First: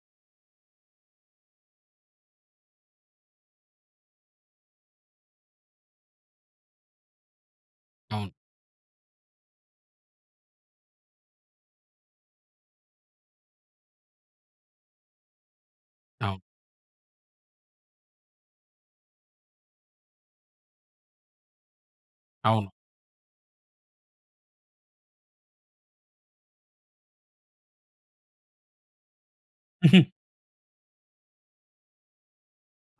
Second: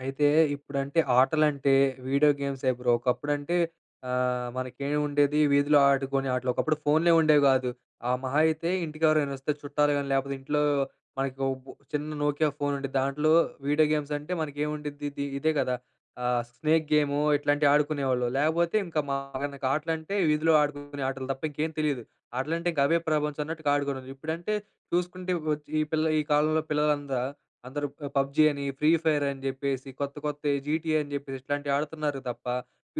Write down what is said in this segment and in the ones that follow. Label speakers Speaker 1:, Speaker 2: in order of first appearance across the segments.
Speaker 1: అయితే, ఇప్పుడంటే, ఆటలంటే video గేమ్సే, bro. ఒకప్పుడంటే, ఆహ్, మనకేం ఉండేది వీధిలో ఆడుకునే ఆటలు. ఒకప్పుడు ఫోన్‌లే, ఉండేవి గాదు. ఆహ్,
Speaker 2: అవును.
Speaker 1: మహా అయితే ఇంటికి ఎవరైనా వస్తే చుట్టాలు గాని, లేకపోతే ఇంట్లో మనకు ఒబ్ చిన్న 'నోకియా ఫోన్' ఉండిద్ది. దాంట్లో వీడియో గేమ్స్ అంటే మనకేముండ్డిద్ది ఇది. ఇదే గదా,
Speaker 2: అవును.
Speaker 1: ఆహ్, స్నేక్ గేము, ఇట్లాంటివి ఆడుకునేవాళ్ళు లేకపోతే, ఇంక మనకు ఆటలు అంటే, వీధిలో ఆడుకునే ఆటలు తప్ప ఇంకేం తెలీదు. ఆటలంటే,
Speaker 2: అవును.
Speaker 1: ఇంక అవే ప్రపంచం అన్నట్టుగా ఆడుకోవాడం. ఇప్పుడంటే చూసుకుంటే, ఇప్ వచ్చి ఈ పిల్ల ఈ కాలంలో పిల్లలంతా అందరూ, 'పబ్జీ' అని, 'ఫ్రీ ఫైర్' అని చెప్పేసి. కొత్త, కొత్త 'జీటిఎ' అని చెప్పేసి, ఇట్లాంటివి ఆడుతున్నారు తప్ప,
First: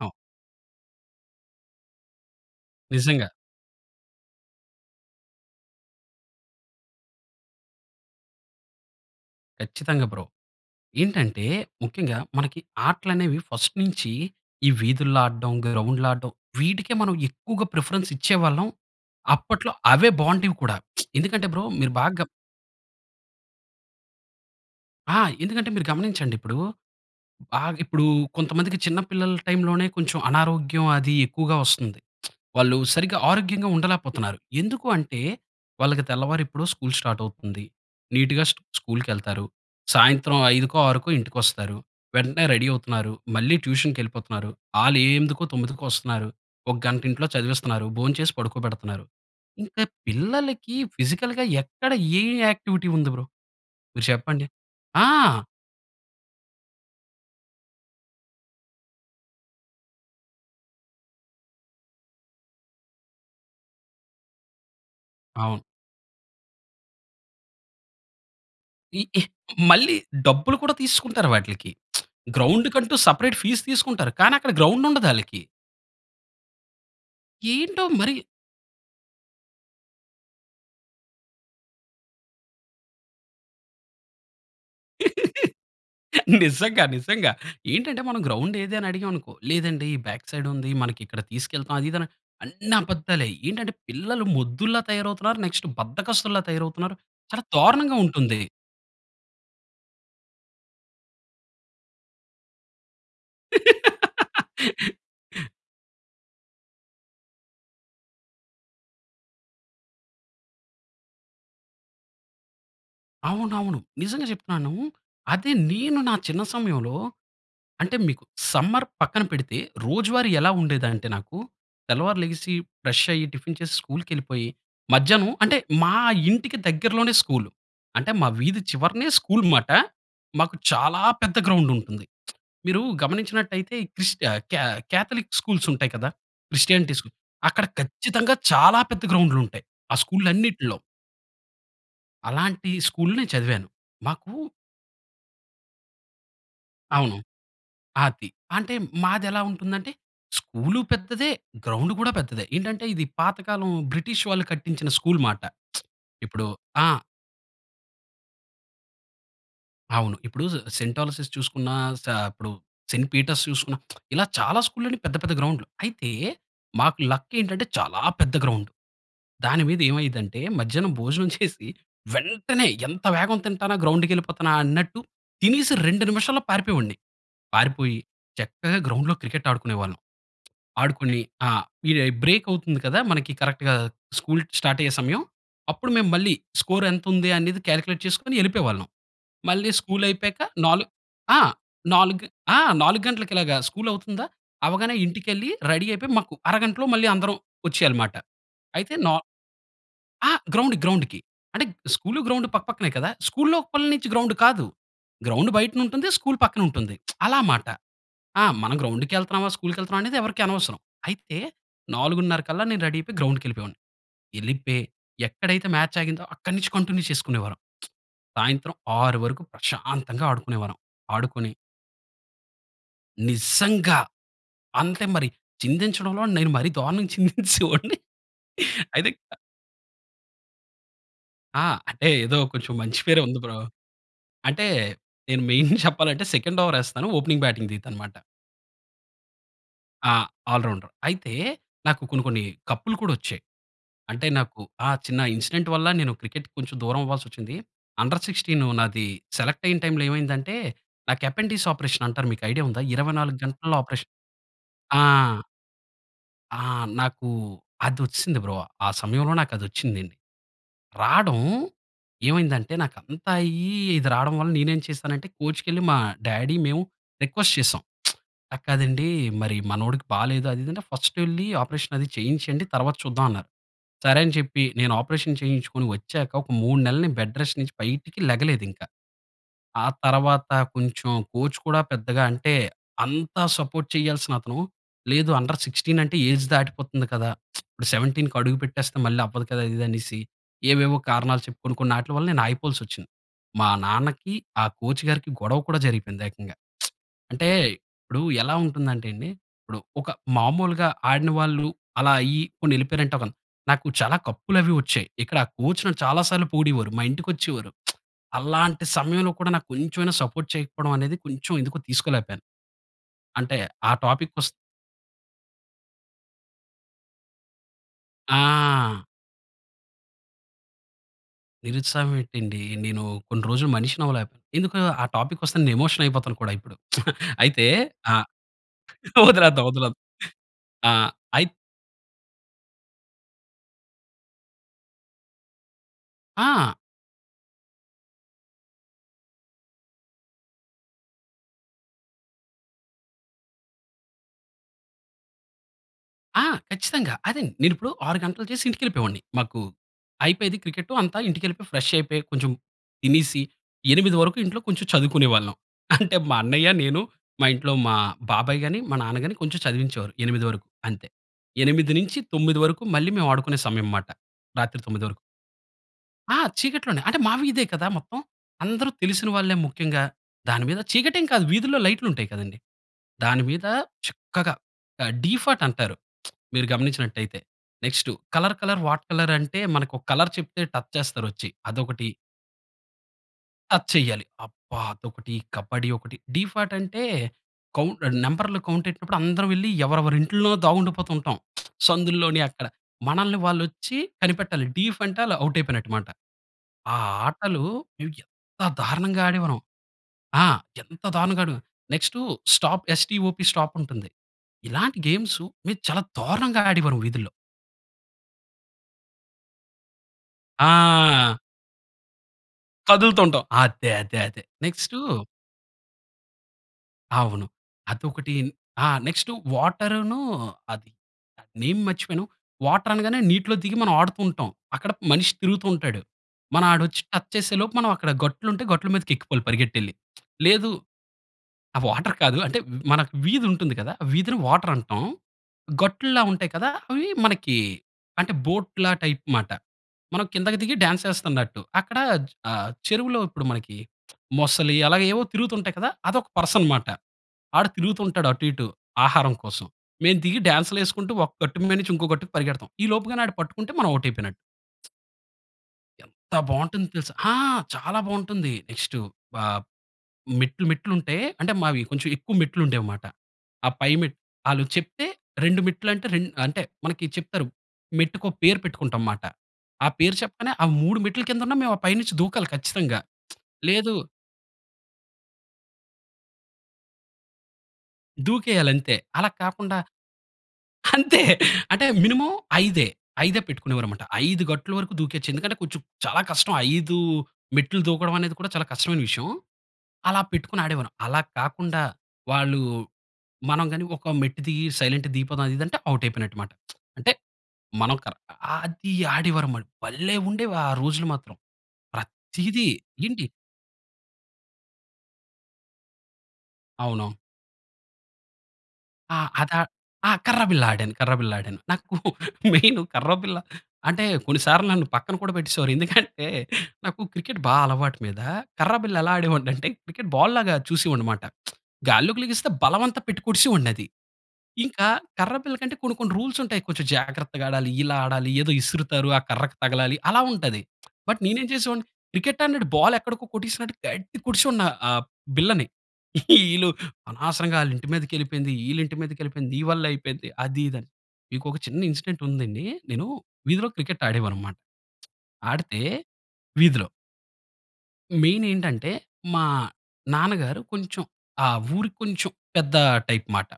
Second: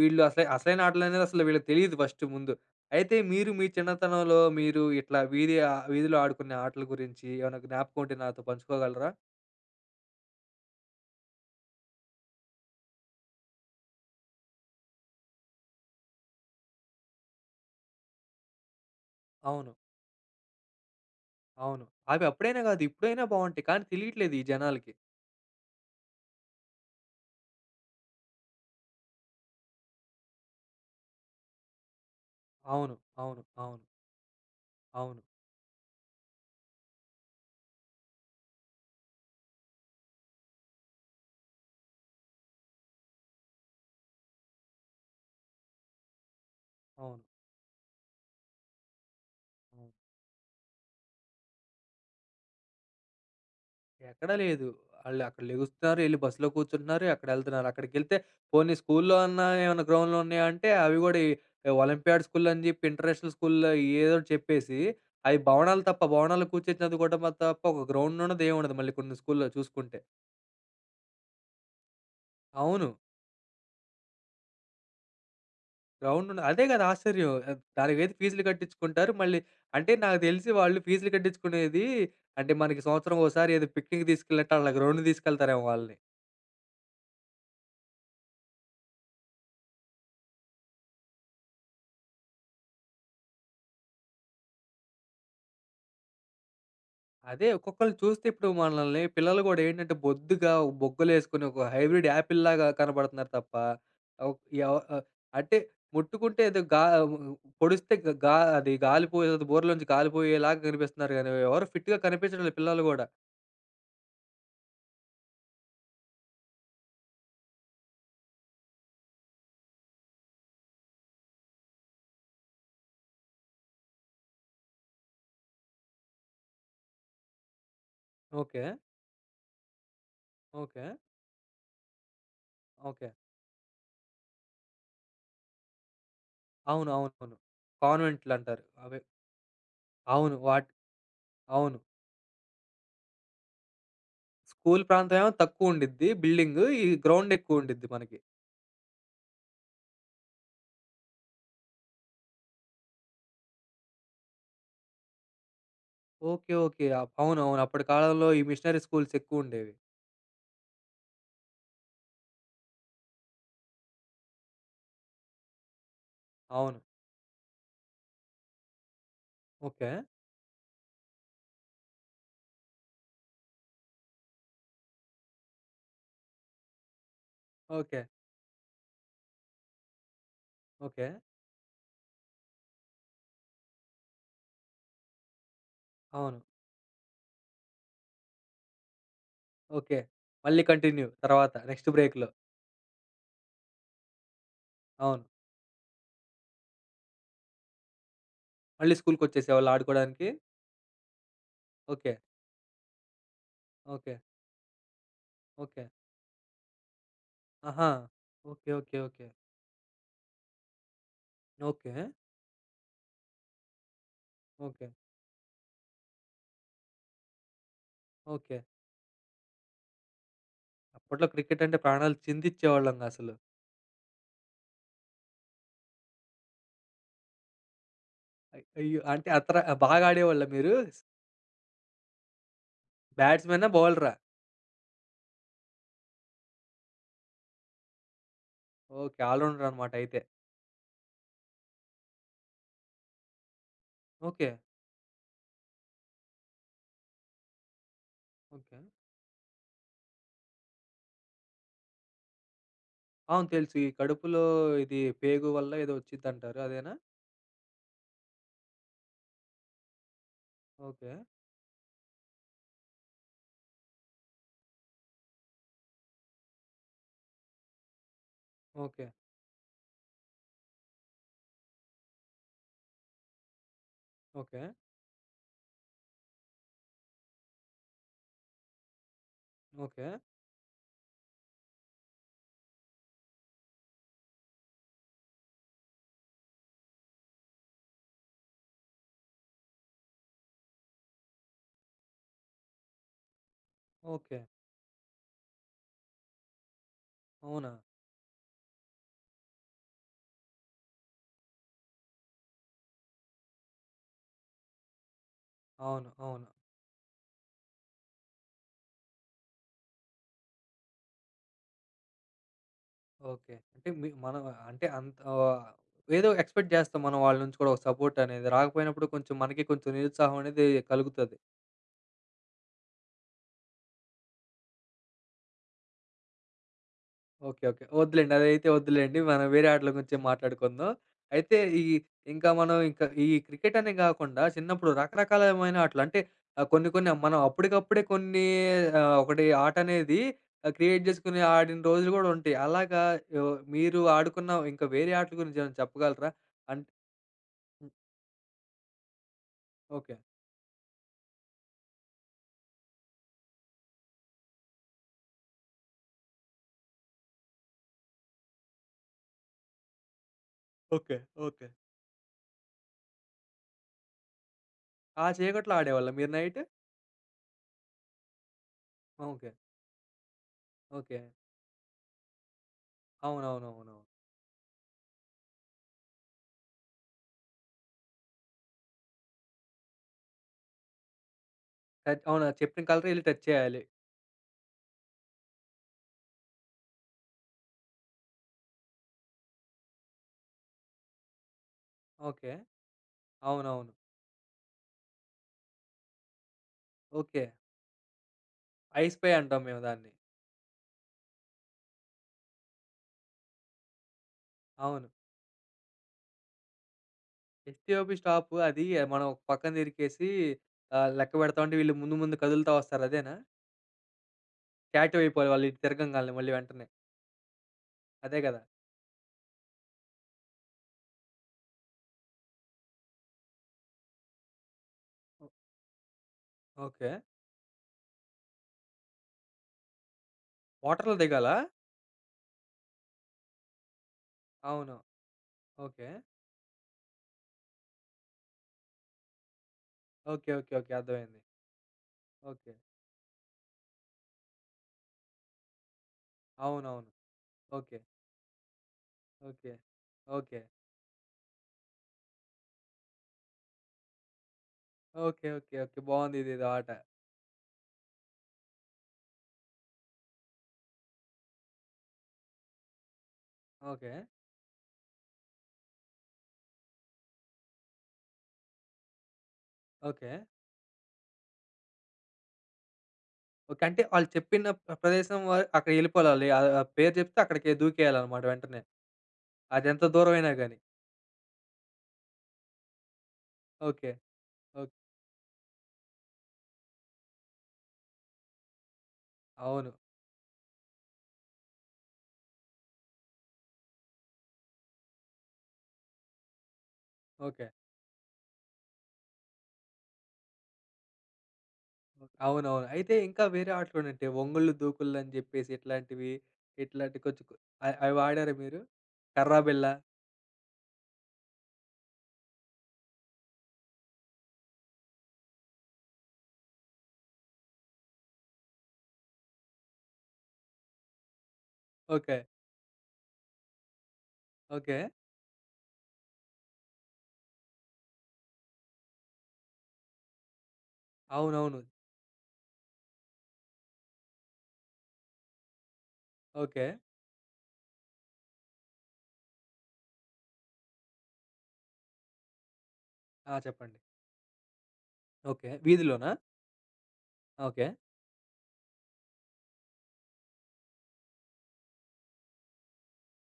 Speaker 2: అ!
Speaker 1: అస అసలైన ఆటలనేవి, అసలు వీళ్ళకి తెలీదు ఫస్టూ ముందు. అయితే
Speaker 2: నిజంగా.
Speaker 1: మీరు, మీ చిన్నతనంలో, మీరు ఇట్లా వీధి ఆహ్, వీధిలో ఆడుకునే ఆటల గురించి, ఏమైనా జ్ఞాపకం ఉంటే నాతో పంచుకోగలరా?
Speaker 2: ఖచ్చితంగా బ్రో. ఏంటంటే, ముఖ్యంగా మనకి ఆటలు అనేవి ఫస్ట్ నుంచీ, ఈ వీధుల్లో ఆడ్డం, గ్రౌండ్‌లో ఆడ్డం. వీటికే మనం ఎక్కువగా ప్రిఫరెన్స్ ఇచ్చేవాళ్ళం. అప్పట్లో
Speaker 1: అవును.
Speaker 2: అవే బాగుండేవి కూడా. ఎందుకంటే, బ్రో
Speaker 1: అవును.
Speaker 2: మీరు బాగా
Speaker 1: అవి అప్పుడైనా గాదు. ఇప్పుడైనా బాగుంటాయి. కానీ తెలియట్లేదు ఈ జనాలకి.
Speaker 2: ఆ! ఎందుకంటే మీరు గమనించండి ఇప్పుడూ, బాగ్ ఇప్పుడు కొంతమందికి చిన్న పిల్లల టైమ్‌లోనే, కొంచెం అనారోగ్యం అది ఎక్కువగా వస్తుంది. వాళ్ళు
Speaker 1: అవును.
Speaker 2: సరిగ్గా
Speaker 1: అవును.
Speaker 2: ఆరోగ్యంగా
Speaker 1: అవును.
Speaker 2: ఉండలేకపోతున్నారు. ఎందుకు అంటే,
Speaker 1: అవును.
Speaker 2: వాళ్లకి తెల్లవారు ఎప్పుడో స్కూల్ స్టార్ట్ అవుతుంది. నీట్‌గా స్టు స్కూల్ ఎళ్తారు, సాయంత్రం 5కో, 6కో ఇంటికి వస్తారు, వెంటనే రెడీ అవుతున్నారు, మళ్ళీ ట్యూషన్‌కి ఎళ్ళిపోతున్నారు, ఆళ్లే 8కో, 9కో వస్తున్నారు, ఒక గంట
Speaker 1: అవును.
Speaker 2: ఇంట్లో చదివిస్తున్నారు, భోంచేసి పడుకోబెడతన్నారు, ఇంకా పిల్లలకి ఫిజికల్‌గా, ఎక్కడ ఏ యాక్టివిటీ ఉంది బ్రో? మీరు
Speaker 1: ఎక్కడ
Speaker 2: చెప్పండి?
Speaker 1: లేదు.
Speaker 2: ఆ!
Speaker 1: వాళ్ళు అక్కడ లెగుస్తున్నారు, ఎళ్లి బస్సులో కూర్చుంటున్నారు, అక్కడ ఎళ్తున్నారు, అక్కడికి ఎళ్తే, పోనీ స్కూల్‌లో, అన్న ఏమన్నా గ్రౌండ్లు ఉన్నాయా అంటే, అవి గూడా ఈ ఒలింపియాడ్ స్కూల్ అని జేప్పి, ఇంటర్నేషనల్ స్కూల్‌లో ఏదోటి చెప్పేసి, అవి
Speaker 2: అవును.
Speaker 1: భవనాలు తప్ప, భవనాలు కూర్చొని చదువుకోవడంలో తప్ప, ఒక గ్రౌండ్ ఉండదు. ఏం ఉండదు. మళ్ళీ
Speaker 2: ఈ
Speaker 1: కొన్ని
Speaker 2: ఈ
Speaker 1: స్కూల్‌లో
Speaker 2: మళ్ళీ
Speaker 1: చూసుకుంటే.
Speaker 2: డబ్బులు కూడా తీసుకుంటారు వాట్లకి.
Speaker 1: అవును.
Speaker 2: గ్రౌండుకంటూ సెపరేట్ ఫీస్ తీసుకుంటారు. కానీ, అక్కడ గ్రౌండ్ ఉండదు ఆళ్ళకి.
Speaker 1: గ్రౌండుండదు, అదే కదా ఆశ్చర్యం! ఆ!
Speaker 2: ఏంటో
Speaker 1: దానికి వేరే
Speaker 2: మరి
Speaker 1: ఫీస్‌లు కట్టించుకుంటారు. మళ్ళీ అంటే, నాకు తెలిసి వాళ్ళు ఫీస్‌లు కట్టించుకునేది అంటే మనకి సంవత్సరం ఓసారి ఏదో పిక్నిక్ తీసుకెళ్ళినట్టు వాళ్ళ గ్రౌండ్‌కి తీసుకెళ్తారేమో వాళ్ళని.
Speaker 2: నిజంగా నిజంగా ఏంటంటే, మనం గ్రౌండ్ ఏది? అని అడిగాం అనుకో, "లేదండి బ్యాక్ సైడ్ ఉంది, మనకి ఇక్కడ తీసుకెళ్తాం" అది ఇది అన అన్నీ అబద్దాలే! ఏంటంటే పిల్లలు మొద్దుల్లా తయారవుతున్నారు, నెక్స్ట్ బద్దకస్తుల్లా తయారవుతున్నారు. చాలా
Speaker 1: అదే ఒక్కొక్కళ్ళు
Speaker 2: దారుణంగా
Speaker 1: చూస్తే,
Speaker 2: ఉంటుంది.
Speaker 1: ఇప్పుడు మనల్ని, పిల్లలు గూడా ఏంటంటే బొద్దుగా బుగ్గలేసుకొని ఒక హైబ్రిడ్ ఆపిల్‌లాగా కనపడుతున్నారు తప్ప, ఉ ఎవ అంటే ముట్టుకుంటే, ఏదో గా పొడిస్తే గా అది గాలి బోరులో నుంచి గాలి పోయేలాగా కనిపిస్తున్నారు కానీ, ఎవరు ఫిట్‌గా కనిపించడం లేదు పిల్లలు గూడా.
Speaker 2: అవునవును, నిజంగా చెప్తున్నాను, అది నేను నా చిన్న సమయంలో, అంటే మీకు సమ్మర్ పక్కన పెడితే రోజువారీ ఎలా ఉండేదంటే, నాకు తెల్లవారు లెగిసి, ఫ్రెష్ అయ్యి టిఫిన్ చేసి, స్కూల్‌కి వెళ్ళిపోయి, మధ్యాహ్నం అంటే మా ఇంటికి దగ్గరలోనే స్కూలు, అంటే మా వీధి
Speaker 1: ఓకే.
Speaker 2: చివరనే స్కూల్ మాట. మాకు
Speaker 1: ఓకే.
Speaker 2: చాలా పెద్ద స్కూల్ ఉంటుంది. మీరు
Speaker 1: ఓకే.
Speaker 2: గమనించినట్లయితే ఈ క్రిస్ కే కే క్యాథలిక్ స్కూల్స్ ఉంటాయి కదా,
Speaker 1: అవును.
Speaker 2: క్రిస్టియానిటీ స్కూ
Speaker 1: అవునవును.
Speaker 2: అక్కడ ఖచ్చితంగా
Speaker 1: కాన్వెంటులంటారు,
Speaker 2: చాలా
Speaker 1: అవే.
Speaker 2: పెద్ద గ్రౌండ్‌లు ఉంటాయి ఆ
Speaker 1: అవును వాట్
Speaker 2: స్కూళ్ళన్నింటిలో.
Speaker 1: అవును.
Speaker 2: అలాంటి స్కూల్‌నే చదివాను. మాకు
Speaker 1: స్కూల్ ప్రాంతం ఏమో తక్కువండిద్ది, బిల్డింగు. ఈ
Speaker 2: అవును.
Speaker 1: గ్రౌండ్ ఎక్కువండిద్ది మనకి.
Speaker 2: ఆతి. అంటే మాది ఎలా ఉంటుందంటే, స్కూలూ పెద్దదే గ్రౌండ్ గూడా పెద్దదే. ఏంటంటే ఇది పాతకాలం బ్రిటిష్ వాళ్ళు కట్టించిన స్కూల్ మాట. ఎప్పుడు
Speaker 1: ఓకే. ఓకే.
Speaker 2: ఆ!
Speaker 1: అవునవును. అప్పటి కాలంలో ఈ మిషనరీ స్కూల్స్ ఎక్కువ ఉండేవి.
Speaker 2: అవును. ఇప్పుడు సెయింట్ ఆలసిస్ చూసుకున్నా, స ఇప్పుడు సెయింట్ పీటర్స్ చూసుకున్నా ఇలా చాలా స్కూల్‌లో పెద్ద పెద్ద గ్రౌండ్‌లు. అయితే
Speaker 1: అవును.
Speaker 2: మాకు లక్కేంటంటే చాలా పెద్ద గ్రౌండు. దాని మీద
Speaker 1: ఓకే.
Speaker 2: ఏమైదంటే మధ్యాహ్నం భోజనం చేసి వెంటనే, ఎంత వేగం తింటానా, గ్రౌండ్‌కెళ్ళిపోతానా అన్నట్టు తినేసి 2 నిమిషాల్లో పారిపోయేవాడిని. పారిపోయి,
Speaker 1: ఓకే.
Speaker 2: చక్కగా గ్రౌండ్‌లో క్రికెట్ ఆడుకునే వాళ్ళం.
Speaker 1: ఓకే.
Speaker 2: ఆడుకొని ఆ! ఇది బ్రేక్ అవుతుంది కదా! మనకి, కరెక్ట్‌గా స్కూల్ స్టార్ట్ అయ్యే సమయం, అప్పుడు మేము మళ్ళీ
Speaker 1: అవును.
Speaker 2: స్కోర్ ఎంత ఉంది? అనేది క్యాలిక్యులేట్ చేసుకొని వెళ్ళిపోయేవాళ్ళం. మళ్ళీ
Speaker 1: ఓకే.
Speaker 2: స్కూలయిపోయాక
Speaker 1: మళ్ళీ
Speaker 2: నాలు
Speaker 1: కంటిన్యూ.
Speaker 2: ఆ!
Speaker 1: తర్వాత నెక్స్ట్
Speaker 2: నాలుగ్
Speaker 1: బ్రేక్‌లో.
Speaker 2: ఆ! 4 గంటలకి ఇలాగా స్కూల్ అవుతుందా, అవ్వగానే
Speaker 1: అవును.
Speaker 2: ఇంటికెళ్ళి, రెడీ అయిపోయి, మాకు అరగంటలో మళ్ళీ అందరం వచ్చేయాలమాట. అయితే
Speaker 1: మళ్ళీ
Speaker 2: నా
Speaker 1: స్కూల్‌కి వచ్చేసేవాళ్ళ ఆడుకోవడానికి?
Speaker 2: ఆ! గ్రౌండ్ గ్రౌండ్‌కి అంటే
Speaker 1: ఓకే.
Speaker 2: స్కూలు, గ్రౌండు పక్కపక్కనే కదా. స్కూల్లోపలి నుంచి
Speaker 1: ఓకే.
Speaker 2: గ్రౌండ్ కాదు, గ్రౌండ్ బయటన
Speaker 1: ఓకే.
Speaker 2: ఉంటుంది. స్కూలు పక్కనుంటుంది. అలా మాట.
Speaker 1: ఆహా!
Speaker 2: ఆ!
Speaker 1: ఓకే.
Speaker 2: "మనం
Speaker 1: ఓకే. ఓకే.
Speaker 2: గ్రౌండ్‌కెళ్తన్నామా, స్కూల్‌కెళ్తన్నామా?" అనేది ఎవరికీ అనవసరం. అయితే
Speaker 1: ఓకే.
Speaker 2: 4:30 కల్లా నేను రెడీ అయిపోయి గ్రౌండ్‌కెళ్ళిపోయావాడిని. వెళ్లిపోయి
Speaker 1: ఓకే.
Speaker 2: ఎక్కడైతే మ్యాచ్ ఆగిందో, అక్కడి నుంచి కంటిన్యూ చేసుకునేవారం.
Speaker 1: ఓకే.
Speaker 2: సాయంత్రం 6 వరకు ప్రశాంతంగా ఆడుకునేవారం.
Speaker 1: అప్పట్లో
Speaker 2: ఆడుకొని
Speaker 1: క్రికెట్ అంటే ప్రాణాలు చిందిచ్చేవాళ్ళంగా అసలు.
Speaker 2: నిజంగా అంతే, మరి చిందించడంలో నేను మరి దారుణంగా చిందించేసే వొడ్ని
Speaker 1: అ అయ్యో!
Speaker 2: అది
Speaker 1: అంటే అంతర బాగా ఆడేవాళ్ళ మీరు?
Speaker 2: ఆ! అంటే ఏదో కొంచెం మంచి పేరే ఉంది బ్రో.
Speaker 1: బ్యాట్‌మెనా? బౌలరా?
Speaker 2: అంటే, నేను మెయిన్ చెప్పాలంటే సెకండ్ ఓవర్ ఏస్తాను. ఓపెనింగ్ బాటింగ్ దిగుతాను మాట.
Speaker 1: ఓకే. ఆల్ రౌండర్ అన్నమాట
Speaker 2: ఆ!
Speaker 1: అయితే.
Speaker 2: All rounder. అయితే, నాకు కొన్ని కొన్ని కప్‌లు కూడా వచ్చాయి. అంటే
Speaker 1: ఓకే.
Speaker 2: నాకు ఆ! చిన్న ఇన్సిడెంట్ వల్ల, నేను క్రికెట్‌కి కొంచెం దూరం అవ్వాల్సి వచ్చింది. Under 16
Speaker 1: okay.
Speaker 2: నాది సెలెక్ట్ అయ్యే టైమ్‌లో ఏమైందంటే, నాకు యపండీస్ ఆపరేషన్ అంటారు మీకు ఐడియా ఉందా? 24
Speaker 1: అవును తెలుసు.
Speaker 2: గంటల్లో
Speaker 1: ఈ
Speaker 2: ఆపరేషన్.
Speaker 1: కడుపులో ఇది
Speaker 2: ఆ!
Speaker 1: పేగు వల్ల, ఏదో వచ్చింది అంటారు.
Speaker 2: ఆ!
Speaker 1: అదేనా?
Speaker 2: నాకు అది వచ్చేసింది బ్రో. ఆ సమయంలో నాకు అది వచ్చింది.
Speaker 1: ఓకే.
Speaker 2: రాడం ఏమైందంటే నాకు అంతా అయ్యి, ఇది రాడం వల్ల నేనేం చేశానంటే, కోచ్‌కి వెళ్ళి మా డాడీ, మేము రిక్వెస్ట్ చేసాం. అది కాదండీ,
Speaker 1: ఓకే.
Speaker 2: మరి మనోడికి బాలేదు, అది, ఇది అని. ఫస్ట్ వెళ్ళి ఆపరేషన్ అది చేయించండి. తర్వాత చూద్దాం అన్నారు. సరే అని చెప్పి
Speaker 1: ఓకే.
Speaker 2: నేను ఆపరేషన్ చేయించుకొని వచ్చాక, ఒక 3 నెలలు నేను బెడ్ రెస్ట్ నుంచి బయటికి లెగలేదు ఇంకా. ఆ
Speaker 1: ఓకే.
Speaker 2: తర్వాత కొంచెం కోచ్ కూడా పెద్దగా అంటే, అంత సపోర్ట్ చేయాల్సిన అతను లేదు అండర్ 16 అంటే ఏజ్ దాటిపోతుంది కదా. ఇప్పుడు 17 కి అడుగు పెట్టేస్తే మళ్ళీ అవ్వదు కదా! అదీ ఇదీ అనేసి, ఏవేవో కారణాలు చెప్పి, కొన్ని కొన్ని వాటి వల్ల ఆగిపోవాల్సి వచ్చింది. మా నాన్నకి,
Speaker 1: ఓకే.
Speaker 2: ఆ కోచ్ గారికి గొడవ కూడా జరిగిపోయింది ఏకంగా. అంటే
Speaker 1: అవునా!
Speaker 2: ఇప్పుడు ఎలా ఉంటుందంటే అండి. ఇప్పుడు ఒక మామూలుగా ఆడిన వాళ్ళు, అలా అయ్యి, పోనీ ఎళ్ళిపోయారంటే ఒక అన్ నాకు చాలా కప్పులు అవి వచ్చాయి. ఇక్కడ కోచ్ నన్ను
Speaker 1: అవును.
Speaker 2: చాలా సార్లు
Speaker 1: అవును.
Speaker 2: పొగిడేవారు. మా ఇంటికి వచ్చేవారు. అలాంటి సమయంలో కూడా నాకు కొంచెం అయినా సపోర్ట్ చేయకపోవడం అనేది, కొంచెం ఎందుకో తీసుకోలేక పోయాను.
Speaker 1: ఓకే.
Speaker 2: అంటే
Speaker 1: అంటే
Speaker 2: ఆ
Speaker 1: మీ
Speaker 2: టాపిక్ వస్
Speaker 1: మనవా అంటే అంత్ వా ఏదో ఎక్స్‌పెక్ట్ జేస్తాం. మనం వాళ్ళ నుంచి కూడా ఒక సపోర్ట్ అనేది.
Speaker 2: ఆ!
Speaker 1: రాకపోయినప్పుడు కొంచెం మనకి కొంచెం నిరుత్సాహం అనేది కలుగుతాది.
Speaker 2: నిరుత్సాహం ఏంటండి? నేను కొన్ని రోజులు మనిషిని అవ్వలా. ఎందుకో ఆ టాపిక్ వస్తే నేను ఎమోషన్ అయిపోతాను కూడా ఇపుడు.
Speaker 1: ఓకే.
Speaker 2: అయితే
Speaker 1: ఓకే.
Speaker 2: ఆ!
Speaker 1: వద్దులెండి. అదైతే వద్దులెండి. మనం
Speaker 2: వదిలేద్దాం,
Speaker 1: వేరే ఆటల
Speaker 2: వదిలేద్దాం.
Speaker 1: గురించి మాట్లాడుకుందాం.
Speaker 2: ఆహ్, అయి
Speaker 1: అయితే ఈ ఇంకా, మనం ఇంకా ఈ క్రికెట్ అనే కాకుండా, చిన్నప్పుడు రకరకాలమైన ఆటలు, అంటే ఆహ్,
Speaker 2: ఆ!
Speaker 1: కొన్ని కొన్ని మనం అప్పడికప్పుడే కొన్ని, ఆహ్, ఒకటి ఆట అనేది అహ్, క్రియేట్ చేసుకొని ఆడిన రోజులు గూడా ఉంటాయి. అలాగా యో మీరు ఆడుకున్న, ఇంకా వేరే ఆటల గురించి ఏమైనా చెప్పగలరా?
Speaker 2: ఆ!
Speaker 1: అండ్
Speaker 2: ఖచ్చితంగా. అదే నేను ఇప్పుడు 6 గంటలు చేసి ఇంటికి వెళ్ళిపోయేవాడిని. మాకు
Speaker 1: ఓకే.
Speaker 2: అయిపోయేది క్రికెట్టు అంతా. ఇంటికి వెళ్ళిపోయి, ఫ్రెష్ అయిపోయి, కొంచెం తినేసి, 8 వరకు ఇంట్లో కొంచెం చదువుకునే వాళ్ళం. అంటే మా అన్నయ్య, నేను మా ఇంట్లో మా బాబాయ్ గాని, మా నాన్న గాని కొంచెం చదివించేవారు, 8 వరకు అంతే.
Speaker 1: ఓకే. ఓకే.
Speaker 2: 8 నుంచి 9 వరకు మళ్ళీ మేము ఆడుకునే సమయం మాట. రాత్రి 9 వరకు.
Speaker 1: ఆ చీకట్లో ఆడేవాళ్ళా మీరు
Speaker 2: ఆ!
Speaker 1: నైటు?
Speaker 2: చీకట్లోనే. అంటే మా వీధే కదా మొత్తం. అందరు తెలిసిన
Speaker 1: ఓకే.
Speaker 2: వాళ్ళే ముఖ్యంగా. దాని మీద
Speaker 1: ఓకే.
Speaker 2: చీకటేం కాదు వీధిలో లైట్‌లు ఉంటాయి కదండీ. దాని మీద
Speaker 1: అవునవునవును.
Speaker 2: చక్కగా ఆహ్, డీఫట్ అంటారు. మీరు గమనించినట్లయితే. Next colour colour, what colour అంటే, మనకు కలర్ చెప్తే టచ్ చేస్తారు వచ్చి అదొకటి.
Speaker 1: టచ్ అవునా? చెప్పిన కలరే వెళ్లి టచ్ చేయాలి.
Speaker 2: టచ్ చెయ్యాలి. అబ్బా! అదొకటీ, కబాడ్డీ ఒకటి, డీఫాట్ అంటే కౌంట్ అహ్, నంబర్‌లు కౌంట్ ఎట్టినప్పుడు అందరం వెళ్లి ఎవరెవరి ఇంట్లో దాగుండిపోతూ ఉంటాం. సందుల్లోని
Speaker 1: ఓకే.
Speaker 2: అక్కడ. మనల్ని వాళ్ళు
Speaker 1: అవునవును.
Speaker 2: వచ్చి కనిపెట్టాలి. డీఫ్ అంటే ఆళ్ళు ఔట్ అయిపోయినట్టు అనమాట. ఆ
Speaker 1: ఓకే.
Speaker 2: ఆటలు మేం ఎంత
Speaker 1: ఐస్
Speaker 2: దారుణంగా
Speaker 1: పే
Speaker 2: ఆడేవారం.
Speaker 1: అంటాం. మేము దాన్ని.
Speaker 2: ఆ! ఎంత దారుణంగా ఆడే నెక్స్ట్ స్టాప్ ఎస్-టి-ఓ-పీ స్టాప్ ఉంటుంది. ఇలాంటి
Speaker 1: అవును.
Speaker 2: గేమ్సూ మేము చాలా దారుణంగా ఆడేవారం వీధుల్లో.
Speaker 1: ఎస్-టి-ఒ-పి స్టాప్ అది, మనం పక్కన తిరిగేసి, ఆహ్,
Speaker 2: ఆ!
Speaker 1: లెక్కపెడతా ఉంటే, వీళ్ళు ముందు ముందు కదులుతా వస్తారు. అదేనా?
Speaker 2: కదులుతుంటాం. అదే అదే అదే. నెక్స్టు
Speaker 1: స్టాట్యు అయిపోవాలి వాళ్లిటు తిరగంగాల్నే మళ్ళీ వెంటనే.
Speaker 2: అవును. అదొకటి.
Speaker 1: అదే కదా!
Speaker 2: ఆ! నెక్స్టు, వాటర్‌ను అది నేమ్ మర్చిపోయాను. వాటర్ అనగానే నీటిలో దిగి, మనం ఆడుతూంటాం. అక్కడ మనిషి తిరుగుతూ ఉంటాడు. మనం ఆడొచ్చి
Speaker 1: ఓకె.
Speaker 2: టచ్ చేసే లోపు, మనం అక్కడ గట్టులుంటే, గట్ల మీదకెక్కిపోవాలి పరిగెట్టెళ్లి. లేదు,
Speaker 1: వాటర్లో దిగాలా?
Speaker 2: అ! వాటర్ కాదు. అంటే, మనకు వీధుంటుంది కదా, ఆ వీధిని వాటర్
Speaker 1: అవును.
Speaker 2: అంటాం.
Speaker 1: ఓకె.
Speaker 2: గట్టుల్లా ఉంటాయి కదా! అవి మనకి. అంటే, బోట్‌లా టైప్ మాట. మనం
Speaker 1: ఓకె,
Speaker 2: కిందకి
Speaker 1: ఓకె,
Speaker 2: దిగి
Speaker 1: ఓకె.
Speaker 2: డ్యాన్స్
Speaker 1: అర్థమైంది.
Speaker 2: ఏస్తన్నట్టు. అక్కడ ఆహ్,
Speaker 1: ఓకె.
Speaker 2: చెరువులో, ఇప్పుడు మనకి మొసలి అలాగే ఏవో తిరుగుతుంటాయి కదా. అదొక పర్సన్ మాట.
Speaker 1: అవునవును.
Speaker 2: ఆడు
Speaker 1: ఓకె.
Speaker 2: తిరుగుతూంటాడు అటు ఇటు, ఆహారం కోసం.
Speaker 1: ఓకె.
Speaker 2: మేం దిగి,
Speaker 1: ఓకె.
Speaker 2: డాన్స్‌‌లేసుకుంటూ, ఒక గట్టు మీనుంచి ఇంకో గట్టుకి పరిగెడతాం. ఈలోపుగానాడు పట్టుకుంటే, మనం ఔట్ అయిపోయినట్టు.
Speaker 1: Okay, okay, okay.
Speaker 2: ఎంత
Speaker 1: బాగుందిదేదో
Speaker 2: బావుంటుంది
Speaker 1: ఆట.
Speaker 2: తెలుసా? ఆ! చాలా బావుంటుంది. నెక్స్టు, ఆహ్, మెట్లు మెట్లుంటే, అంటే మావి కొంచెం ఎక్కువ మెట్లుండేవిమాట. ఆ పై మెట్
Speaker 1: ఓకె.
Speaker 2: ఆళ్ళు చెప్తే, 2 మెట్లంటే, రెండ్ అంటే మనకి చెప్తారు. మెట్టుకో పేరు పెట్టుకుంటాంమాట. ఆ పేరు
Speaker 1: ఓకె.
Speaker 2: చెప్పగానే, ఆ 3 మెట్ల కిందున్నా, మేము ఆ పైనుంచి దూకాలి ఖచ్చితంగా.
Speaker 1: ఓకె.
Speaker 2: లేదు
Speaker 1: అంటే, ఆళ్ళు చెప్పిన ప్ర ప్రదేశం వాలు అక్కడికెళిపోలాలి. ఆ ఆ పేరు చెప్తే అక్కడికె దూకేయాలనమాట వెంటనే.
Speaker 2: దూకేయాలంతే. అలా కాకుండా,
Speaker 1: అది ఎంత దూరం అయినా గాని.
Speaker 2: అంతే. అంటే మినిమమ్ ఐదే. ఐదే పెట్టుకునేవారు మాట.
Speaker 1: ఓకె.
Speaker 2: 5 గట్లు
Speaker 1: ఓకె.
Speaker 2: వరకు దూకేయచ్చు. ఎందుకంటే, కొంచెం చాలా కష్టం. 5 మెట్లు దూకడం అనేది కూడా, చాలా కష్టమైన విషయం.
Speaker 1: అవును.
Speaker 2: అలా పెట్టుకొని ఆడేవాళ్ళం. అలా కాకుండా, వాళ్ళు మనం గాని ఒక మెట్టు దిగి, సైలెంట్‌గా దిగిపోదాం అది ఇది అంటే, ఔట్ అయిపోయినట్టుమాట. అంటే,
Speaker 1: ఓకె.
Speaker 2: మనం కర్ అది ఆడీవారు మాట. భలే ఉండేవి ఆ రోజులు మాత్రం. ప్రతీది
Speaker 1: అవునవును. అయితే
Speaker 2: ఏంటి
Speaker 1: ఇంకా వేరే ఆటలుండుంటే, వంగుళ్ళు దూకుల్లు, అని జెప్పేసిట్లాంటివి.
Speaker 2: అవును.
Speaker 1: ఇట్లాంటి కొంచెం కొ అ అవి ఆడారా మీరు?
Speaker 2: ఆ!
Speaker 1: కర్రా
Speaker 2: అదా,
Speaker 1: బిల్ల?
Speaker 2: ఆ! కర్ర బిల్ల ఆడాను. కర్ర బిల్ల ఆడాను. నాకు మెయిను కర్రబిల్ల అంటే, కొన్ని సార్లు నన్ను పక్కన కూడా పెట్టేసేవారు. ఎందుకంటే, నాకు క్రికెట్ బా అలవాటు మీద. కర్రబిల్ల ఎలా ఆడేవాడినంటే, క్రికెట్ బాల్ లాగా చూసీవాడినిమాట. గాల్లోకి
Speaker 1: ఓకె.
Speaker 2: లెగిస్తే, బలవంతా పెట్టి కొట్టీసీవాడినది. ఇంకా,
Speaker 1: ఓకె.
Speaker 2: కర్ర బిల్ల కంటే కొన్ని కొన్ని రూల్స్ ఉంటాయి. కొంచెం జాగ్రత్తగా ఆడాలి. ఇలా ఆడాలి. ఏదో ఇసురుతారు. ఆ కర్రకి తగలాలి. అలా ఉంటది. బట్ నీనేం
Speaker 1: అవునవును.
Speaker 2: చేసేవాడిని? క్రికెట్ ఆడినట్టు బాల్ ఎక్కడికో కొట్టీసినట్టు, గట్టిగ కొట్టిసివాడిని ఆ బిళ్ళని. ఈళ్ళు
Speaker 1: ఓకె.
Speaker 2: "అనవసరంగా ఆళ్ళింటి మీదకెళిపోయింది, ఈళ్ళింటి మీదకెళిపోయింది, నీ వల్లే అయిపోయింది." అది ఇది అని. మీకొక చిన్న ఇన్సిడెంట్ ఉందండి. నేను,
Speaker 1: ఆ!
Speaker 2: వీధిలో
Speaker 1: చెప్పండి.
Speaker 2: క్రికెట్ ఆడేవాడినిమాట.
Speaker 1: ఓకె.
Speaker 2: ఆడితే,
Speaker 1: వీధిలోనా?
Speaker 2: వీధిలో
Speaker 1: ఓకె.
Speaker 2: మెయిన్ ఏంటంటే, మా నాన్నగారు కొంచెం, ఆ ఊరికి కొంచెం 'పెద్ద' టైప్ మాట.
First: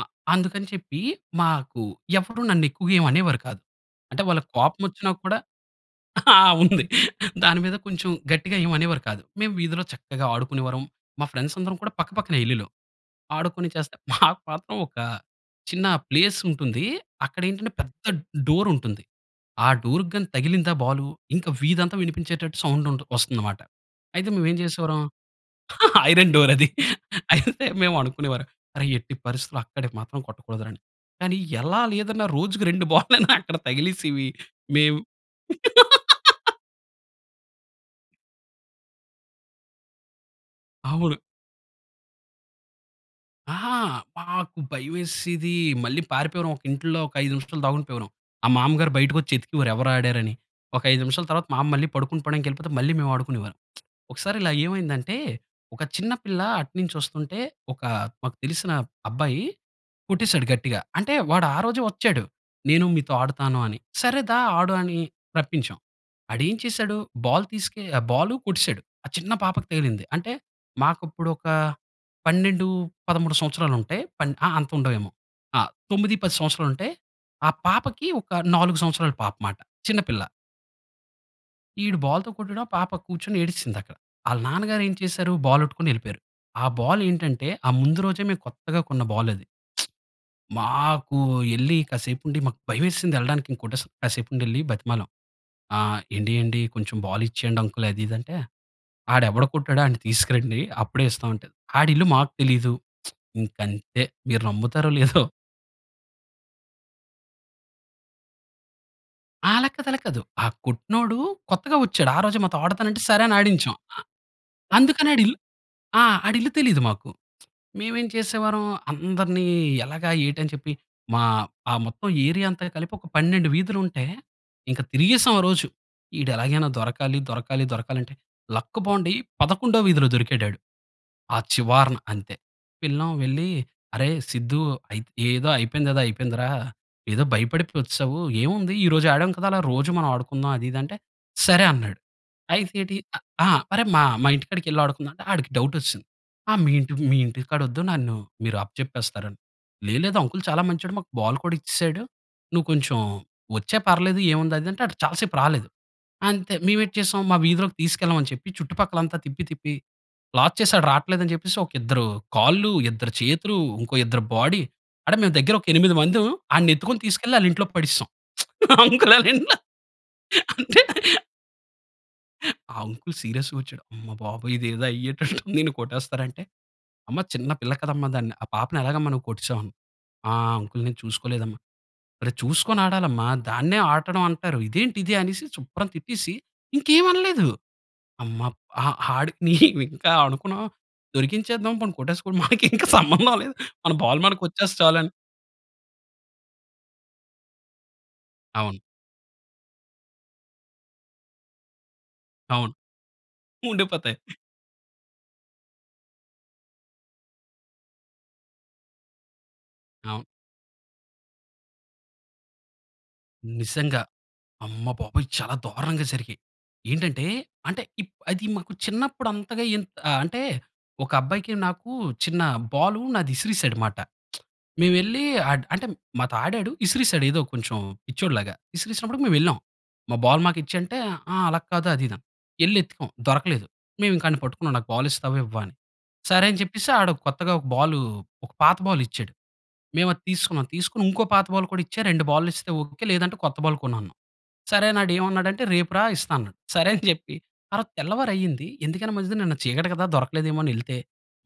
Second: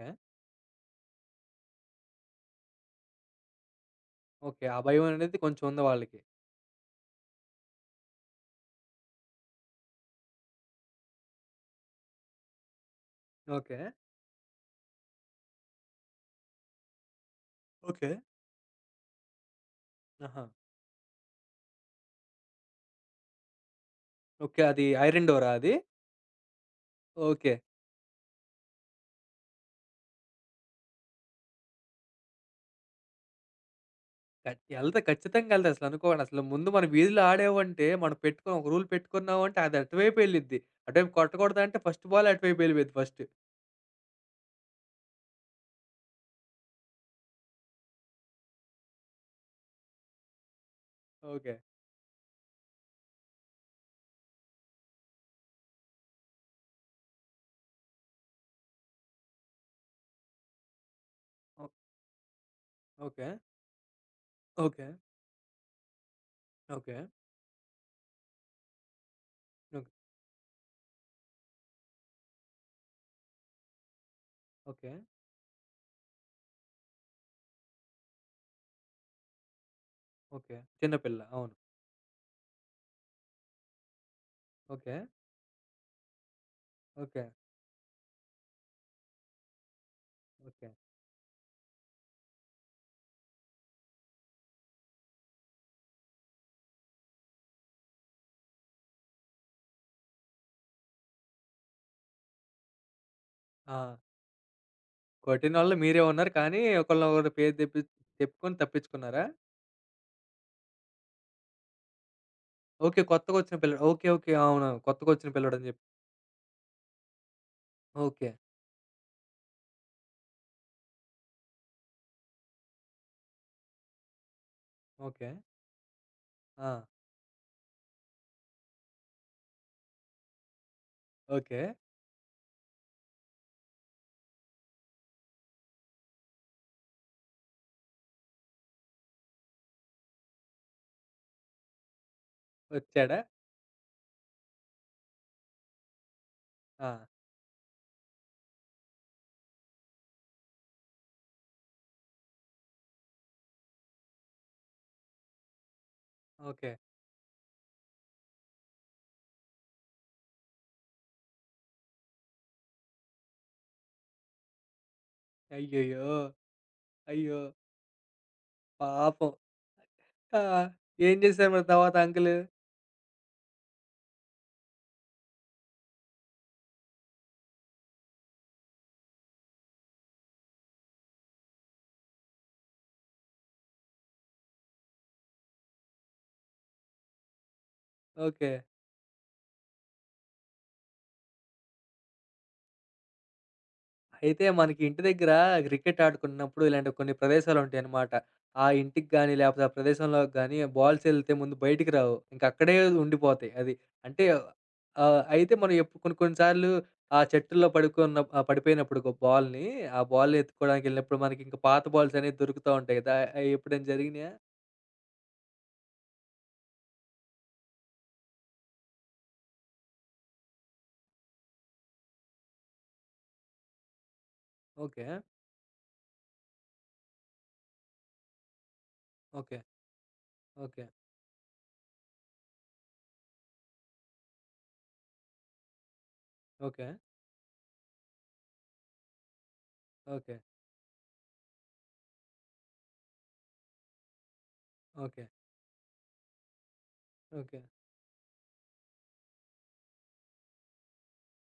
Speaker 2: అ అందుకని చెప్పి, మాకు ఎవరూ నన్ను ఎక్కువగా ఏమి అనేవారు కాదు. అంటే వాళ్ళకి
Speaker 1: ఓకె. ఆ
Speaker 2: కోపం
Speaker 1: భయం
Speaker 2: వచ్చినా
Speaker 1: అనేది,
Speaker 2: కూడా,
Speaker 1: కొంచెం ఉంది వాళ్ళకి.
Speaker 2: ఉంది. దాని మీద కొంచెం, గట్టిగా ఏమి అనేవారు కాదు. మేము వీధిలో చక్కగా ఆడుకునేవారము. మా ఫ్రెండ్స్ అందరం కూడా పక్కపక్కనే ఇల్లులు. ఆడుకొని
Speaker 1: ఓకె.
Speaker 2: చేస్తే మాకు మాత్రం, ఒక చిన్న ప్లేస్ ఉంటుంది. అక్కడ ఏంటంటే, పెద్ద
Speaker 1: ఓకె.
Speaker 2: డోర్ ఉంటుంది. ఆ డోర్‌కి గాని,
Speaker 1: ఆహా!
Speaker 2: తగిలిందా బాలు, ఇంకా వీధంతా వినిపించేటట్టు, సౌండుంటు వస్తుంది మాట. అయితే మేము ఏం
Speaker 1: ఓకె. అది
Speaker 2: చేసేవారం,
Speaker 1: ఐరన్ డోర్ ఆ, అది?
Speaker 2: ఐరన్ డోర్ అది.
Speaker 1: ఓకె.
Speaker 2: అయితే మేము అనుకునేవారం, "అరేయ్, ఎట్టి పరిస్థితిలో అక్కడికి మాత్రం, కొట్టకూడదు రా" అని. కానీ ఎలా లేదన్న, రోజుకి రెండు బాల్ లన్న, అక్కడ తగిలేసేవి.
Speaker 1: ఖఛ్
Speaker 2: మేమ్
Speaker 1: ఎళ్తాయి. ఖచ్చితంగా ఎళ్తాయి. అసలు అనుకోండి. అసలు ముందు మన వీధిలో ఆడాము అంటే, మనం పెట్టుకున్న ఒక రూల్ పెట్టుకున్నాం అంటే, అది అటువైపే ఎళ్ళిద్ది. అటువైపు
Speaker 2: అవును.
Speaker 1: కొట్టకూడదు అంటే, ఫస్ట్ బాలె అటువైపే ఎళ్ళిపోయిద్ది ఫస్ట్.
Speaker 2: ఆ! మాకు భయమేసేది. మళ్ళీ పారిపోయేవారం, ఒక ఇంట్లో ఒక 5 నిమిషాలు దాగుండిపోయేవారం. ఆ మామగారు బయటకు వచ్చి, ఎతికేవారు ఎవరు ఆడారని. ఒక 5 నిమిషాల తర్వాత,
Speaker 1: ఓకె.
Speaker 2: మామ్మ మళ్ళీ పడుకొని పోవడానికి వెళ్ళిపోతే, మళ్ళీ మేము ఆడుకునేవారం. ఒకసారి ఇలా ఏమైందంటే, ఒక చిన్న పిల్ల అటునుంచి వస్తుంటే ఒక, మాకు తెలిసిన అబ్బాయి కొట్టేసాడు గట్టిగా. అంటే వాడు
Speaker 1: ఓక్
Speaker 2: ఆరోజే వచ్చాడు. "నేను మీతో
Speaker 1: ఓకె.
Speaker 2: ఆడతాను" అని. "సరే దా ఆడు"
Speaker 1: ఓకె.
Speaker 2: అని రప్పించాం. ఆడెం చేశాడు,
Speaker 1: ఓకె.
Speaker 2: బాల్ తీసుకె ఆ బాల్ కొట్టేసాడు. ఆ చిన్న పాపకి
Speaker 1: ఓక్
Speaker 2: తగిలింది. అంటే మాకు అప్పుడు ఒక 12, 13 సంవత్సరాలు ఉంటాయి. పన్ ఆ! అంత
Speaker 1: ఓకె.
Speaker 2: ఉండవు ఏమో, ఆ! 9, 10 సంవత్సరాలు ఉంటే, ఆ పాపకి, ఒక 4 సంవత్సరాల పాప మాట. చిన్న పిల్ల.
Speaker 1: ఓకె. చిన్నపిల్ల. అవును.
Speaker 2: ఈడు బాల్ తో కొట్టడం, ఆ! పాప కూర్చొని ఏడ్చింది అక్కడ. ఆళ్ళ నాన్నగారు ఏం
Speaker 1: ఓకె.
Speaker 2: చేసారు బాల్ అట్టుకొని వెళ్ళిపోయారు. ఆ బాల్
Speaker 1: ఓకె.
Speaker 2: ఏంటంటే, ఆ ముందు రోజే మేము కొత్తగా కొన్న బాలది.
Speaker 1: ఓకె.
Speaker 2: మాకు ఎళ్లి కాసేపు ఉండి, మాకు భయమేసింది ఎళ్ళడానికి ఇంకోటేస్ కాసేపు ఉండి ఎళ్లి, బ్రతిమాలం. ఆహ్, "ఎండి, అండి, కొంచెం బాలు ఇచ్చేయండి అంకుల్ అది, ఇది," అంటే, ఆడు ఎవడు కొట్టాడో వాడిని తీసుకురండి. అప్పుడే ఇస్తాం అంటే, ఆడి ఇల్లు మాకు తెలియదు, ఇంక
Speaker 1: ఆ!
Speaker 2: అంతే! మీరు నమ్ముతారో, లేదో
Speaker 1: కొట్టినోళ్ళు, మీరే ఉన్నారు. కానీ, ఒకళిని ఒకరు, పేరు తెప్పిఛ్ చెప్పుకొని తప్పించుకున్నారా?
Speaker 2: ఆ! అలాకాదు, అలాకాదు. ఆ కొట్టినోడూ, కొత్తగా వచ్చాడు. ఆ రోజే మాతో ఆడతాను
Speaker 1: ఓకె.
Speaker 2: అంటే, సరే
Speaker 1: కొత్తగా
Speaker 2: అని
Speaker 1: వచ్చిన
Speaker 2: ఆడించాం.
Speaker 1: పిల్లాడు.
Speaker 2: అ
Speaker 1: ఓకె. ఓకె. అవునవును. కొత్తగా
Speaker 2: అందుకని ఆడి
Speaker 1: వచ్చిన
Speaker 2: ఇల్లు
Speaker 1: పిల్లాడు అని చెప్
Speaker 2: ఆ! ఆడిల్లు తెలీదు మాకు. మేము ఏం
Speaker 1: ఓకె.
Speaker 2: చేసేవారం, అందర్నీ ఎలాగా, ఏటి, అని చెప్పి, మా ఆ మొత్తం ఏరియా అంతా కలిపి, ఒక 12 వీధులు ఉంటే, ఇంకా
Speaker 1: ఓకె.
Speaker 2: తిరిగేసాం ఆ రోజు. ఈడు ఎలాగైనా
Speaker 1: ఆ!
Speaker 2: దొరకాలి, దొరకాలి, దొరకాలి అంటే, లక్క్ బావుండి, పదకొండో వీధిలో దొరికాడాడు. ఆ
Speaker 1: ఓకె.
Speaker 2: చివార్న. అంతే, పిల్లం వెళ్లి, "అరేయ్ సిద్దు, అయితె ఏదో అయిపోయింది, ఏదో అయిపోయిందిరా! ఏదో భయపడిపోయి వచ్చేసావు. ఏముంది, ఈరోజు ఆడాం కదా, అలా రోజూ మనం ఆడుకుందాం." అది, ఇది అంటే, "సరే" అన్నాడు. అయితే ఏటీ, అ
Speaker 1: వచ్చాడా?
Speaker 2: ఆ! "అరేయ్, మా మా ఇంటికాడికెళ్ళి, ఆడుకుందాం అంటే, ఆడికి డౌట్ వచ్చేసింది. ఆహ్, మీ ఇంటి
Speaker 1: ఆ!
Speaker 2: మీ ఇంటికాడ, వద్దు. నన్ను మీరు అప్పచెప్పేస్తారని. "లేదు, లేదు, అంకుల్ చాలా మంచోడు. మాకు బాల్ కూడా ఇచ్చేసాడు. నువ్వు కొంచెం, వచ్చేయ్ పర్లేదు, ఏముంది? "అది అంటే, చాలా సేపు రాలేదు. అంతే!
Speaker 1: ఓకె.
Speaker 2: మేము ఏటి చేసాం, మా వీధిలోకి తీసుకెళ్ళమని చెప్పి, చుట్టుపక్కల అంతా తిప్పి, తిప్పి, లాక్ చేసాడు, రాట్లేదు అని చెప్పేసి, ఒక ఇద్దరు కాళ్ళు, ఇద్దరు చేతులు, ఇంకో ఇద్దరు, బాడీ అంటే, మేము దగ్గర ఒక 8
Speaker 1: అయ్యయ్యో!
Speaker 2: మందిము. ఆడిని ఎత్తుకొని, తీసుకెళ్లి,
Speaker 1: అయ్యో!
Speaker 2: ఆళ్ళ ఇంట్లోకి పడేసాం. అంకుల్ ఆళ్ళ
Speaker 1: పాపం.
Speaker 2: ఇంట్లో.
Speaker 1: అ!
Speaker 2: అంతె.
Speaker 1: ఏం చేసారు మరి, తర్వాత అంకుల్?
Speaker 2: ఆ అంకుల్, సీరియస్‌గా వచ్చాడు. అమ్మ బాబోయ్! ఇదేదో అయ్యేటట్టు ఉంది. ఈడ్ని కొట్టేస్తారంటే, "అమ్మ, చిన్న పిల్ల కదమ్మా! దాన్ని ఆ పాపని, ఎలాగమ్మా నువ్వు కొట్టేసావు?" "ఆహ్, అంకుల్ నేను చూసుకోలేదమ్మ" అన్నాడు. "ఒరేయ్, చూసుకొని ఆడాలమ్మ! దాన్నే ఆడడం, అంటారు. ఇదేంటిది?" అనేసి శుభ్రం తిట్టేసి, ఇంకేమి అనలేదు. అమ్మ!
Speaker 1: ఓకె.
Speaker 2: అహా! ఆడికినీ ఇంకా అనుకున్నాం, దొరికించేద్దాం. పోని కొట్టేసుకోని. మనకి ఇంకా సంబంధం లేదు. మన బాల్ మనకు,
Speaker 1: అయితే,
Speaker 2: వచ్చేస్తే
Speaker 1: మనకి
Speaker 2: చాలు
Speaker 1: ఇంటి
Speaker 2: అని.
Speaker 1: దగ్గర క్రికెట్ ఆడుకున్నప్పుడు, ఇలాంటి కొన్ని ప్రదేశాలు ఉంటాయన్నమాట. ఆ
Speaker 2: అవును.
Speaker 1: ఇంటికి గాని, లేకపోతే ఆ ప్రదేశంలోకి గాని, ఆ బాల్స్ ఎళ్తే, ముందు బయటికి రావు. ఇంకా
Speaker 2: అవును.
Speaker 1: అక్కడే ఉండిపోతాయి అది.
Speaker 2: ఉండిపోతాయి.
Speaker 1: అంటే, ఆహ్, అయితే మనం ఏప్ కొన్ని, కొన్ని సార్లు, ఆ చెట్టులో పడుకున్నప్ ఆ పడిపోయినప్పుడు, ఒక బాల్‌ని, ఆ
Speaker 2: అవును.
Speaker 1: బాల్ ఎత్తుక్కోవడానికి ఎళ్ళినప్పుడు మనకి ఇంకా పాత బాల్స్ అనేవి దొరుకుతా ఉంటాయి కదా! అయి ఎప్పుడైనా
Speaker 2: నిజంగా!
Speaker 1: జరిగినాయా?
Speaker 2: అమ్మబాబోయ్! చాలా దారుణంగా జరిగాయి, ఏంటంటే, అంటే, ఇప్ అది, మాకు చిన్నప్పుడు, అంతగా ఏం ఆహ్, అంటే ఒక అబ్బాయికి, నాకు, చిన్న బాలూ నాది విసిరేసాడు మాట. మేము
Speaker 1: ఓకె.
Speaker 2: ఎళ్లి, అట్ అంటే, మాతో ఆడాడు, విసిరేసాడు. ఏదో కొంచెం పిచ్చోడిలాగా. విసిరేసినప్పుడుకీ, మేము వెళ్ళాం.
Speaker 1: ఓకె.
Speaker 2: "మా బాల్ మాకు ఇచ్చేయ్"
Speaker 1: ఓకె.
Speaker 2: అంటే, ఆహ్, అలా కాదు, అది, ఇది అని. ఎళ్లి ఎతికాం దొరకలేదు. మేము ఇంకా ఆడిని పట్టుకున్నాం. "నాకు బాల్ ఇస్తావా, ఇవ్వవా?" అని. సరే అని చెప్పేసి,
Speaker 1: ఓకె.
Speaker 2: ఆడు కొత్తగా ఒక బాల్ ఒక పాత బాల్ ఇచ్చాడు. మేము అది
Speaker 1: ఓకె.
Speaker 2: తీసుకున్నాం. తీసుకొని, ఇంకో పాత బాల్ కూడా ఇచ్చా. 2 బాల్లు ఇస్తే ఓకె. లేదంటే కొత్త బాల్ కొను, అన్నాం. సరే అని, ఆడు
Speaker 1: ఓకె.
Speaker 2: ఏమన్నాడంటే, "రేపు రా! ఇస్తాను" అన్నాడు. సరే అని చెప్పి,
Speaker 1: ఓకె.
Speaker 2: ఆరోజు తెల్లవారి అయింది. ఎందుకైనా మంచిది అని, నిన్న చీకటి కదా దొరకలేదేమో అని ఎళ్తే,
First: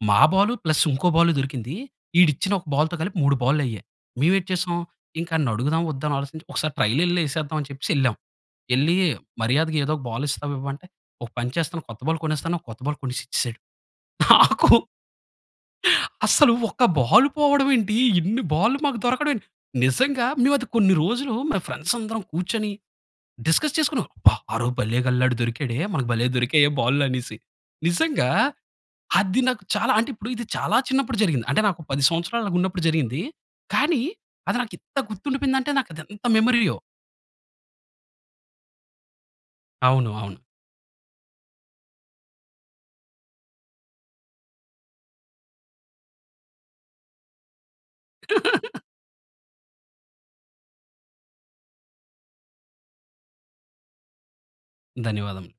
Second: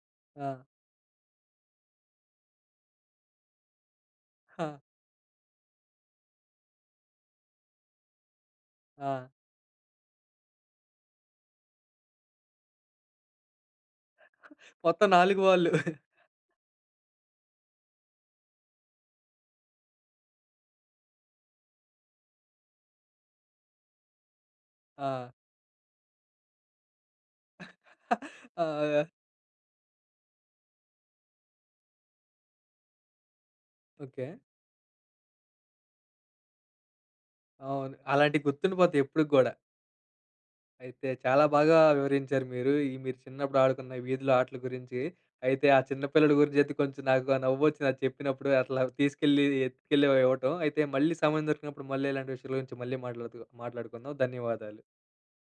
Speaker 2: మా బాల్,
Speaker 1: ఆ!
Speaker 2: ప్లస్ ఇంకో బాల్ దొరికింది. ఈడు ఇచ్చిన ఒక బాల్‌తో కలిపి, 3 బాల్లు అయ్యాయి. మేము ఏటి చేసాం,
Speaker 1: హ.
Speaker 2: ఇంకా ఆన్ని అడుగుదామా? వద్దా? అని ఆలోచించి, ఒకసారి ట్రైల్ ఎళ్లి, ఏసేద్దాం అని చెప్పేసి, ఎళ్ళాము. ఎళ్లీ,
Speaker 1: ఆ!
Speaker 2: మర్యాదగా ఏదో ఒక బాల్ ఇస్తావా? ఇవ్వా? అంటే, ఒక పని చేస్తాను, కొత్త బాల్ కొనేస్తాను. కొత్త బాల్ కొనేసి ఇచ్చేసాడు. నాకూ
Speaker 1: మొత్తం 4 బాళ్ళు.
Speaker 2: అస్సలు, ఒక బాల్ పోవడం ఏంటి? ఇన్ని బాల్లు మాకు దొరకడం ఏంటి? నిజంగా మేము, అది కొన్ని రోజులు మా ఫ్రెండ్స్ అందరం కూర్చొని, డిస్కస్ చేసుకున్నాం. "అబ్బా! ఆరోజు, భళ్ళేగ అల్లా,
Speaker 1: ఆ!
Speaker 2: ఆడు దొరికాడే! మనకు భలే దొరికాయే! బాల్లు." అనేసి. నిజంగా
Speaker 1: ఆ!
Speaker 2: అది నాకు చాలా, అంటే ఇప్పుడు ఇది, చాలా చిన్నప్పుడు జరిగింది. అంటే నాకు 10 సంవత్సరాలు అలాగ ఉన్నప్పుడు జరిగింది. కానీ
Speaker 1: ఓకె.
Speaker 2: అది నాకు ఇంత గుర్తుండిపోయింది అంటే, నాకు అది ఎంత మెమరీయో!
Speaker 1: అవును. అలాంటివి గుర్తుండిపోతాయి ఎప్పటికి గూడా.
Speaker 2: అవును, అవును.
Speaker 1: అయితే, చాలా బాగా వివరించారు మీరు. ఈ మీరు చిన్నప్పుడు ఆడుకున్న, వీధిలో ఆటల గురించి. అయితే, ఆ చిన్న పిల్లల గురించి అయితే, కొంచెం నాకు, ఆ నవ్వొచ్చింది నాకు చెప్పినప్పుడు. అట్లా తీసుకెళ్ళి, ఎత్తుకెళ్ళి, ఇవ్వటం. అయితే, మళ్ళీ సమయం దొరికినప్పుడు మళ్ళీ, ఇలాంటి విషయాల గురించి మళ్ళీ, మాట్లాడుతు మాట్లాడుకుందాం. ధన్యవాదాలు.
Speaker 2: ధన్యవాదములు.